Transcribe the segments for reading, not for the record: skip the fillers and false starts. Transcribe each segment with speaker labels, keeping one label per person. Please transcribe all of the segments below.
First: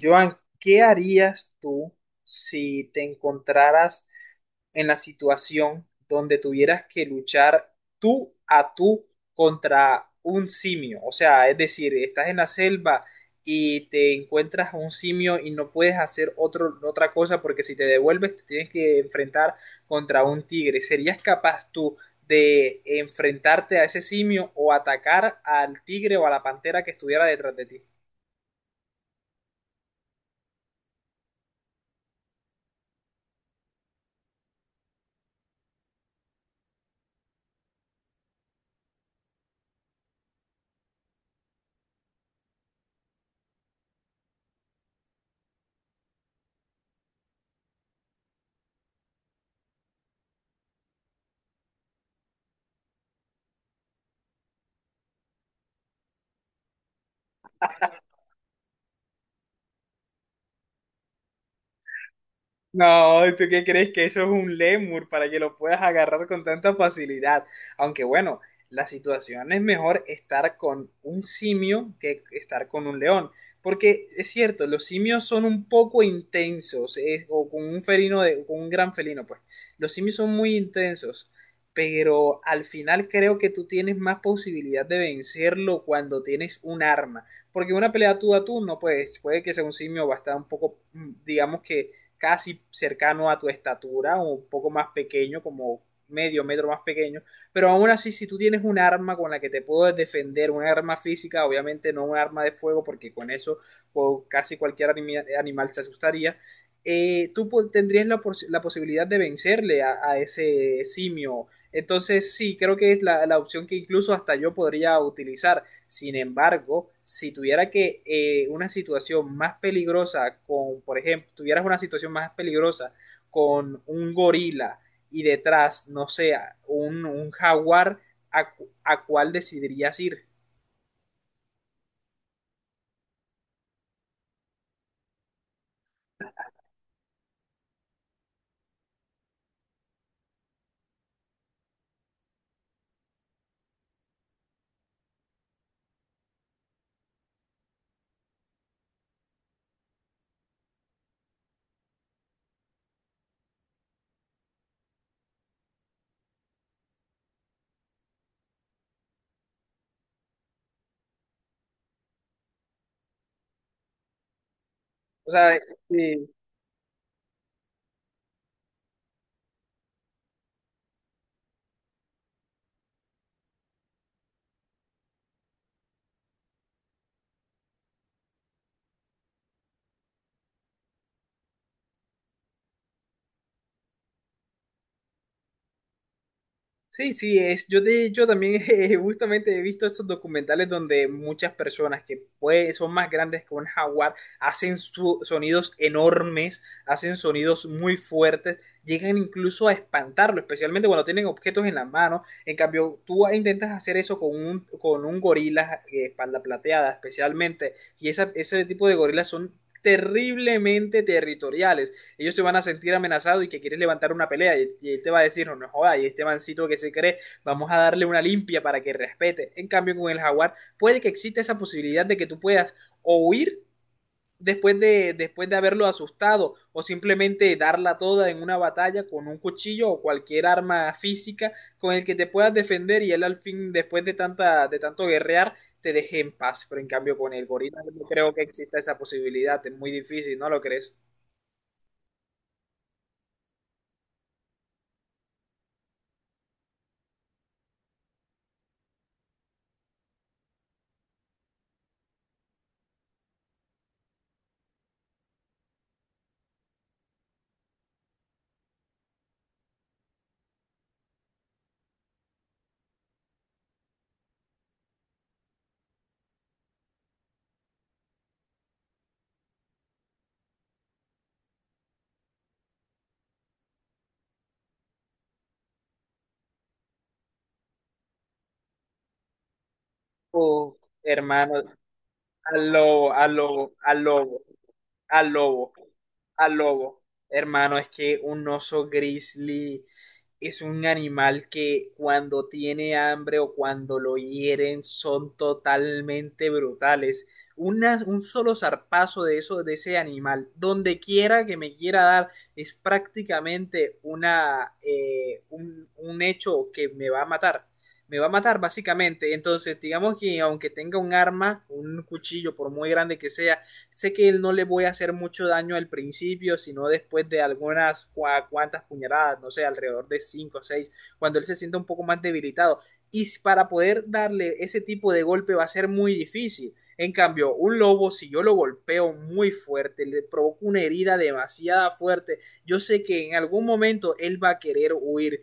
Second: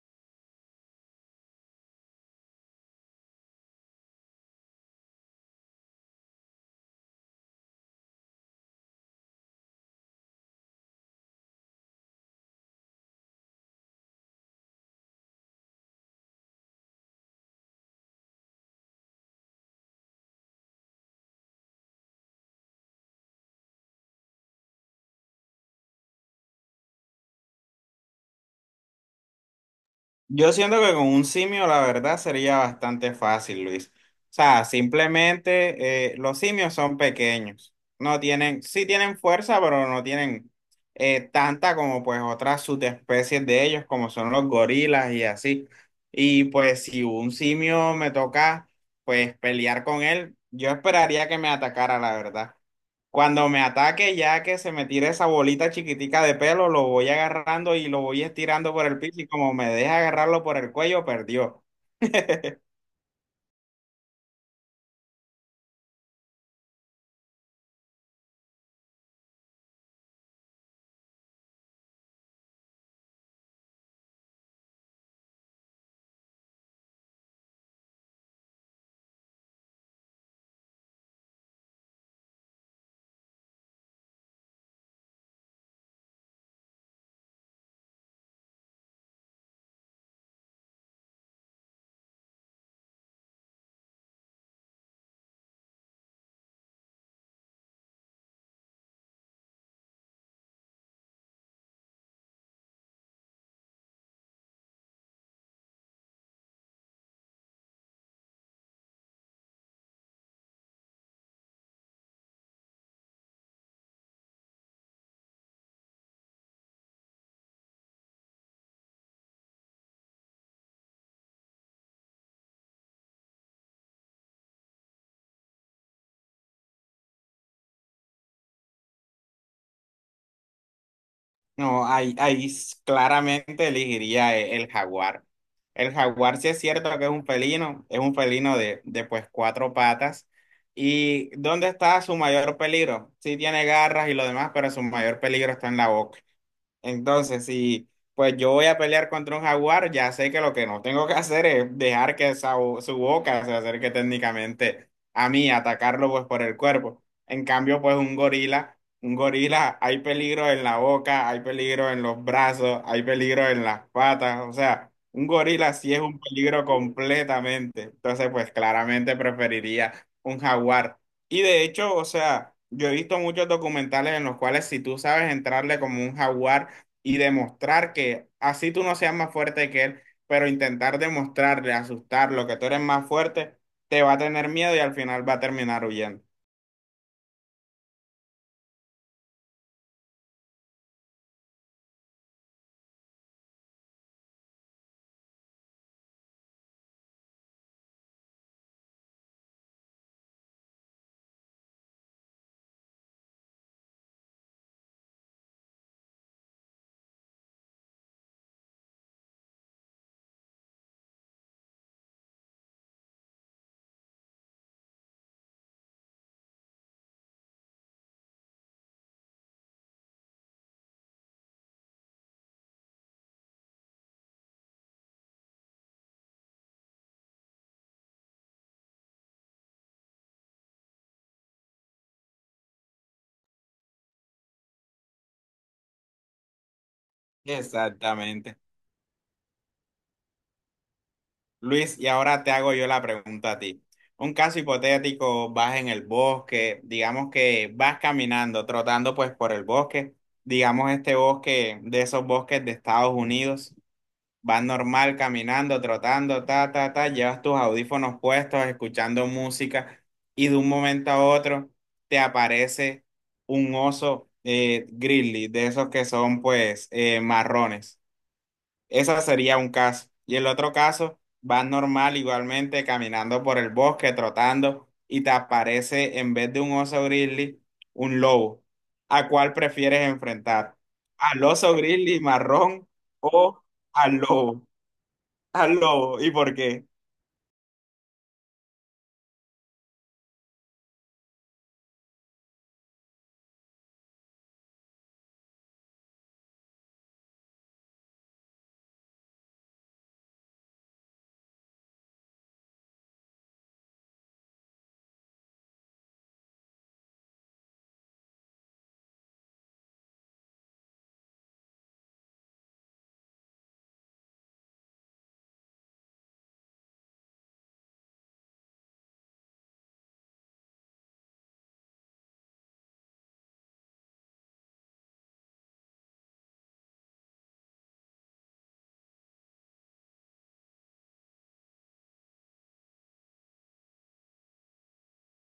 Speaker 1: Joan, ¿qué harías tú si te encontraras en la situación donde tuvieras que luchar tú a tú contra un simio? O sea, es decir, estás en la selva y te encuentras a un simio y no puedes hacer otra cosa porque si te devuelves te tienes que enfrentar contra un tigre. ¿Serías capaz tú de enfrentarte a ese simio o atacar al tigre o a la pantera que estuviera detrás de ti?
Speaker 2: Yo siento que con un simio la verdad sería bastante fácil, Luis. O sea, simplemente los simios son pequeños. No tienen, sí tienen fuerza, pero no tienen tanta como pues otras subespecies de ellos, como son los gorilas y así. Y pues si un simio me toca pues pelear con él, yo esperaría que me atacara, la verdad. Cuando me ataque, ya que se me tire esa bolita chiquitica de pelo, lo voy agarrando y lo voy estirando por el piso y como me deja agarrarlo por el cuello, perdió.
Speaker 1: No, ¿tú qué crees que eso es un lemur para que lo puedas agarrar con tanta facilidad? Aunque bueno, la situación es mejor estar con un simio que estar con un león, porque es cierto, los simios son un poco intensos, o con un con un gran felino, pues. Los simios son muy intensos, pero al final creo que tú tienes más posibilidad de vencerlo cuando tienes un arma, porque una pelea tú a tú no puedes, puede que sea un simio va a estar un poco, digamos que casi cercano a tu estatura, o un poco más pequeño, como medio metro más pequeño, pero aún así si tú tienes un arma con la que te puedes defender, un arma física, obviamente no un arma de fuego, porque con eso pues, casi cualquier animal se asustaría, tú tendrías la posibilidad de vencerle a ese simio. Entonces sí, creo que es la opción que incluso hasta yo podría utilizar. Sin embargo, si tuviera que una situación más peligrosa por ejemplo, tuvieras una situación más peligrosa con un gorila y detrás, no sé, un jaguar, ¿ a cuál decidirías ir?
Speaker 2: No, claramente elegiría el jaguar. El jaguar sí es cierto que es un felino de pues cuatro patas. ¿Y dónde está su mayor peligro? Sí tiene garras y lo demás, pero su mayor peligro está en la boca. Entonces, si pues yo voy a pelear contra un jaguar, ya sé que lo que no tengo que hacer es dejar que esa su boca se acerque técnicamente a mí, atacarlo pues por el cuerpo. En cambio, pues un gorila, hay peligro en la boca, hay peligro en los brazos, hay peligro en las patas, o sea, un
Speaker 1: O sea,
Speaker 2: gorila sí es un peligro completamente. Entonces, pues claramente preferiría un jaguar. Y de hecho, o sea, yo he visto muchos documentales en los cuales si tú sabes entrarle como un jaguar, y demostrar que así tú no seas más fuerte que él, pero intentar demostrarle, asustarlo, que tú eres más fuerte, te va a tener miedo y al final va a terminar huyendo.
Speaker 1: sí, es, yo de hecho también justamente he visto esos documentales donde muchas personas que pues, son más grandes que un jaguar hacen sonidos enormes, hacen sonidos muy fuertes, llegan incluso a espantarlo, especialmente cuando tienen objetos en la mano. En cambio, tú intentas hacer eso con con un gorila, espalda plateada especialmente, y ese tipo de gorilas son terriblemente territoriales, ellos se van a sentir amenazados y que quieres levantar una pelea, y él te va a decir, no, no joda, y este mancito que se cree, vamos a darle una limpia para que respete. En cambio, con el jaguar puede que exista esa posibilidad de que tú puedas o huir después de haberlo asustado o simplemente darla toda en una batalla con un cuchillo o cualquier arma física con el que te puedas defender y él al fin después de tanta de tanto guerrear te deje en paz, pero en cambio con el gorila no creo que
Speaker 2: Exactamente.
Speaker 1: exista esa posibilidad, es muy difícil, ¿no lo crees?
Speaker 2: Luis, y ahora te hago yo la pregunta a ti. Un caso hipotético, vas en el bosque, digamos que vas caminando, trotando pues por el bosque, digamos este bosque de esos bosques de Estados Unidos. Vas normal caminando, trotando, ta, ta, ta, llevas tus audífonos puestos, escuchando música y de un momento a otro te aparece un oso grizzly, de esos que son pues marrones. Ese sería un caso. Y el otro caso, vas normal igualmente caminando por el bosque, trotando y te aparece en vez de un oso grizzly, un lobo. ¿A cuál prefieres enfrentar?
Speaker 1: Oh,
Speaker 2: ¿Al
Speaker 1: hermano.
Speaker 2: oso grizzly
Speaker 1: Al
Speaker 2: marrón
Speaker 1: lobo,
Speaker 2: o
Speaker 1: al
Speaker 2: al
Speaker 1: lobo,
Speaker 2: lobo?
Speaker 1: al
Speaker 2: Al
Speaker 1: lobo,
Speaker 2: lobo. ¿Y
Speaker 1: al
Speaker 2: por qué?
Speaker 1: lobo. Hermano, es que un oso grizzly es un animal que cuando tiene hambre o cuando lo hieren son totalmente brutales. Un solo zarpazo de eso, de ese animal, donde quiera que me quiera dar, es prácticamente un hecho que me va a matar. Me va a matar básicamente. Entonces, digamos que aunque tenga un arma, un cuchillo, por muy grande que sea, sé que él no le voy a hacer mucho daño al principio, sino después de algunas cuantas puñaladas, no sé, alrededor de 5 o 6, cuando él se sienta un poco más debilitado. Y para poder darle ese tipo de golpe va a ser muy difícil. En cambio, un lobo, si yo lo golpeo muy fuerte, le provoco una herida demasiada fuerte, yo sé que en algún momento él va a querer huir.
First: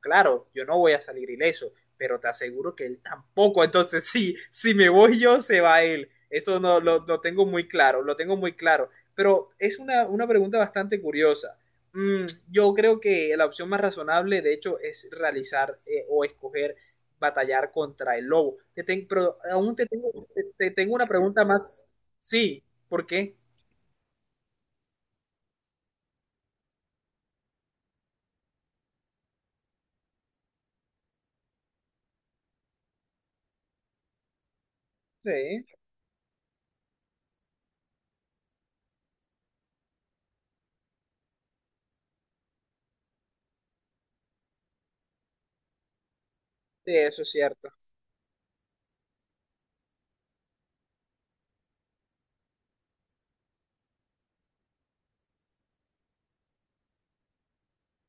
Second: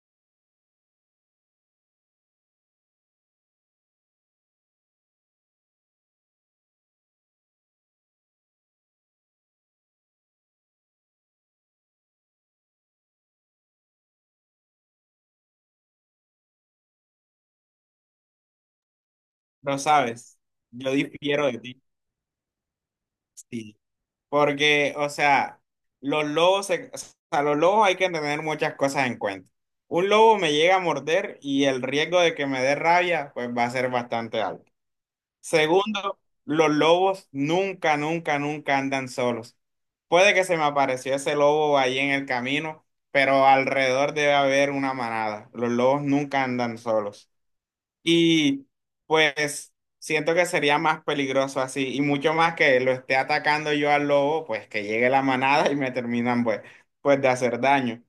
Speaker 1: Claro, yo no voy a salir ileso, pero te aseguro que él tampoco. Entonces, sí, si me voy yo, se va él. Eso no lo tengo muy claro, lo tengo muy claro. Pero es una pregunta bastante curiosa. Mm, yo creo que la opción más razonable, de hecho, es realizar o escoger batallar contra el lobo. Pero aún
Speaker 2: No
Speaker 1: te tengo,
Speaker 2: sabes.
Speaker 1: te, te
Speaker 2: Yo
Speaker 1: tengo una pregunta
Speaker 2: difiero de ti.
Speaker 1: más. Sí, ¿por qué?
Speaker 2: Sí. Porque, o sea, los lobos, se- o los lobos hay que tener muchas cosas en cuenta. Un lobo me llega a morder y el riesgo de que me dé rabia, pues va a ser bastante alto.
Speaker 1: Sí,
Speaker 2: Segundo, los lobos nunca, nunca, nunca andan solos. Puede que se me apareció ese lobo ahí en el camino, pero alrededor debe haber una manada. Los lobos nunca andan
Speaker 1: sí, eso
Speaker 2: solos.
Speaker 1: es cierto.
Speaker 2: Y pues siento que sería más peligroso así, y mucho más que lo esté atacando yo al lobo, pues que llegue la manada y me terminan pues de hacer daño.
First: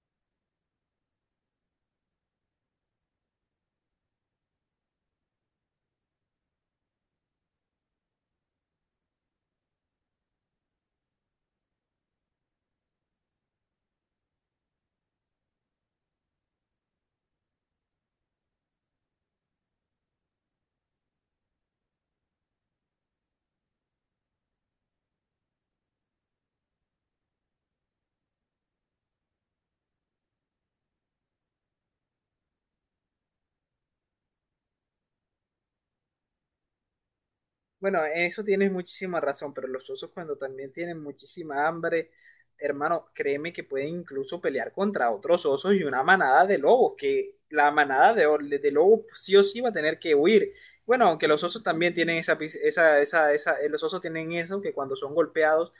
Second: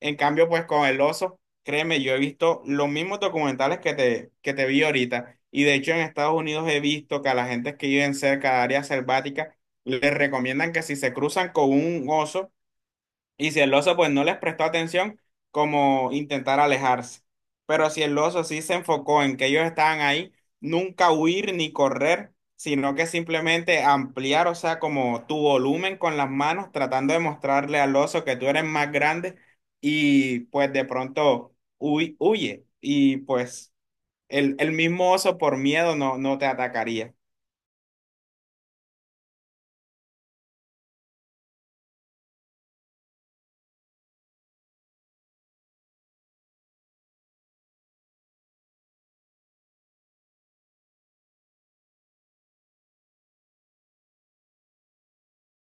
Speaker 2: En cambio, pues con el oso, créeme, yo he visto los mismos documentales que te vi ahorita, y de hecho en Estados Unidos he visto que a la gente que viven cerca de áreas selváticas les recomiendan que si se cruzan con un oso, y si el oso pues no les prestó atención, como intentar alejarse. Pero si el oso sí se enfocó en que ellos estaban ahí, nunca huir ni correr, sino que simplemente ampliar, o sea, como tu volumen con las manos, tratando de mostrarle al oso que tú eres más grande y pues de pronto huye. Y pues el mismo oso por miedo no te atacaría.
Speaker 1: Bueno, eso tienes muchísima razón, pero los osos cuando también tienen muchísima hambre, hermano, créeme que pueden incluso pelear contra otros osos y una manada de lobos, que la manada de lobos sí o sí va a tener que huir. Bueno, aunque los osos también tienen esa, pis- esa, los osos tienen eso, que cuando son golpeados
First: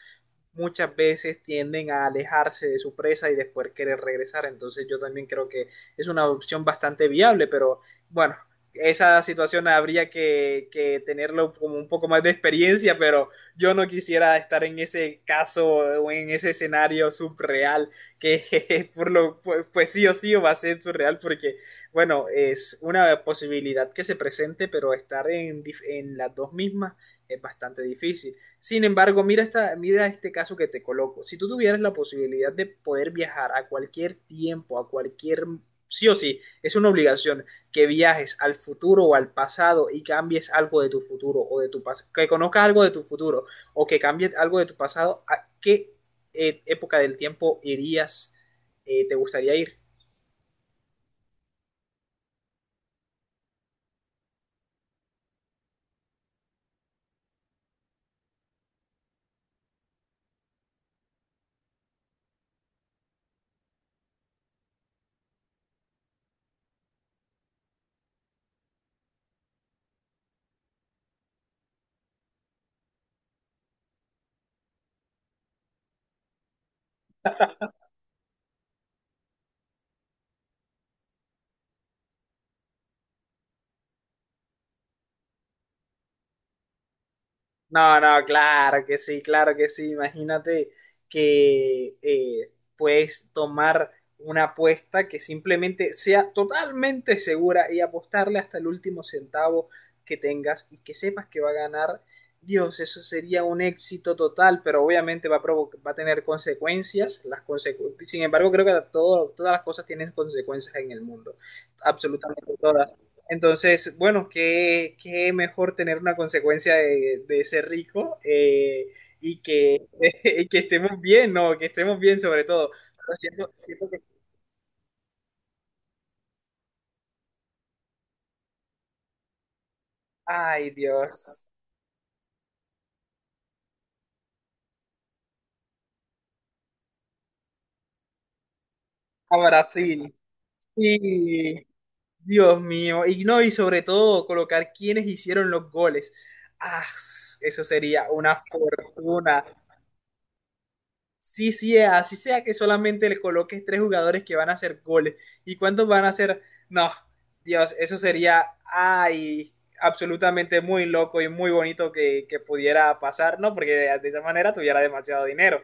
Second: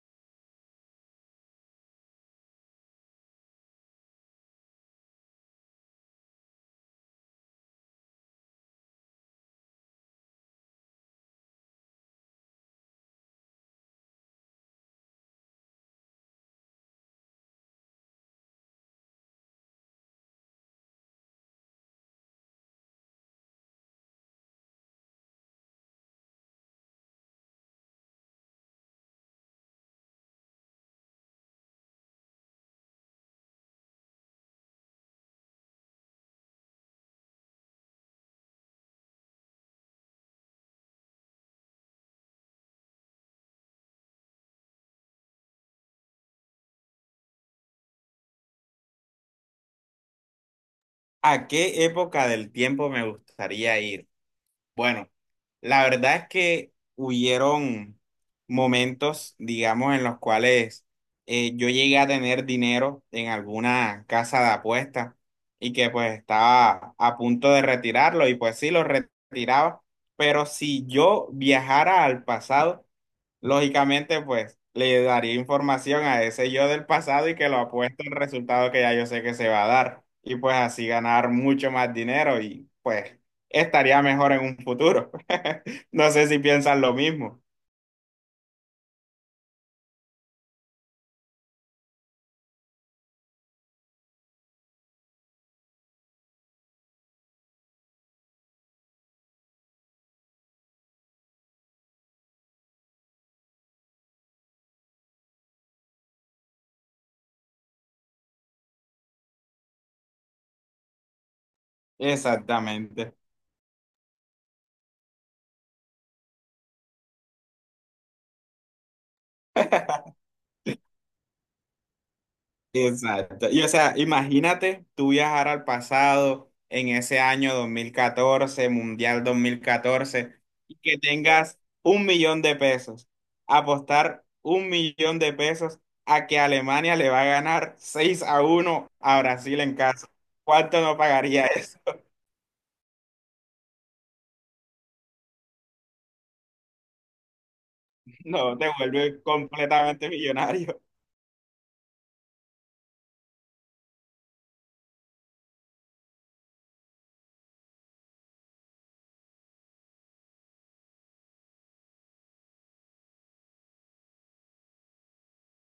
Speaker 1: muchas veces tienden a alejarse de su presa y después querer regresar. Entonces yo también creo que es una opción bastante viable, pero bueno, esa situación habría que tenerlo como un poco más de experiencia, pero yo no quisiera estar en ese caso o en ese escenario subreal que por lo pues, pues sí o sí va a ser subreal porque bueno, es una posibilidad que se presente, pero estar en las dos mismas es bastante difícil. Sin embargo, mira, mira este caso que te coloco. Si tú tuvieras la posibilidad de poder viajar a cualquier tiempo, a cualquier... Sí o sí, es una obligación que viajes al futuro o al pasado y cambies algo de tu futuro o de tu pasado, que conozcas algo de tu futuro o que cambies algo de tu pasado, ¿a qué época del tiempo irías, te gustaría ir?
Speaker 2: ¿A qué época del tiempo me gustaría ir? Bueno, la verdad es que hubieron momentos, digamos, en los cuales yo llegué a tener dinero en alguna casa de apuestas y que pues estaba a punto de retirarlo y pues sí, lo retiraba, pero si yo viajara al pasado, lógicamente, pues le daría información a ese yo del pasado y que lo apuesto el resultado que ya yo sé que se va a dar. Y pues así ganar mucho más dinero y pues estaría mejor en un futuro. No sé si piensan lo mismo.
Speaker 1: No, no, claro que sí, claro que sí. Imagínate que puedes tomar una apuesta que simplemente sea totalmente segura y apostarle hasta el último centavo que tengas y que sepas que va a ganar. Dios, eso sería un éxito total, pero obviamente va a provocar, va a tener consecuencias. Sin embargo, creo que todas las cosas tienen consecuencias en el mundo. Absolutamente todas.
Speaker 2: Exactamente.
Speaker 1: Entonces, bueno, qué mejor tener una consecuencia de ser rico, y y que estemos bien, ¿no? Que estemos bien sobre todo. Pero
Speaker 2: Exacto.
Speaker 1: siento,
Speaker 2: Y o
Speaker 1: siento
Speaker 2: sea,
Speaker 1: que,
Speaker 2: imagínate tú viajar al pasado en ese año 2014, Mundial 2014,
Speaker 1: ay
Speaker 2: y que
Speaker 1: Dios,
Speaker 2: tengas 1.000.000 de pesos. Apostar 1.000.000 de pesos a que Alemania le va a ganar 6-1 a
Speaker 1: a
Speaker 2: Brasil en casa.
Speaker 1: Brasil.
Speaker 2: ¿Cuánto no pagaría
Speaker 1: Y
Speaker 2: eso?
Speaker 1: Dios mío, y no, y sobre todo colocar quienes hicieron los goles. Ah, eso sería una
Speaker 2: No, te vuelve
Speaker 1: fortuna.
Speaker 2: completamente millonario.
Speaker 1: Sí, sí, es, así sea que solamente le coloques tres jugadores que van a hacer goles. ¿Y cuántos van a hacer? No, Dios, eso sería, ay, absolutamente muy loco y muy bonito que pudiera pasar, ¿no? Porque de esa manera tuviera demasiado dinero.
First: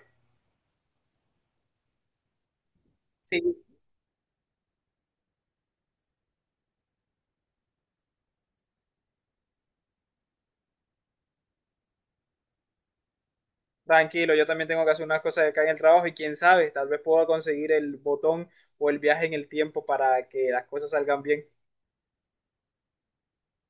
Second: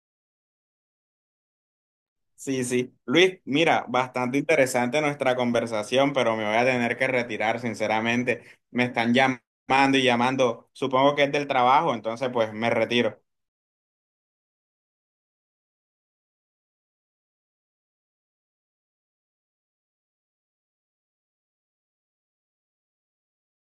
Speaker 2: Sí, sí. Luis,
Speaker 1: Sí,
Speaker 2: mira, bastante interesante nuestra conversación, pero me voy a tener que retirar, sinceramente. Me están llamando y llamando. Supongo que es del trabajo, entonces pues me retiro.
Speaker 1: tranquilo, yo también tengo que hacer unas cosas acá en el trabajo y quién sabe, tal vez pueda conseguir el botón o el viaje en el tiempo para que las cosas salgan bien.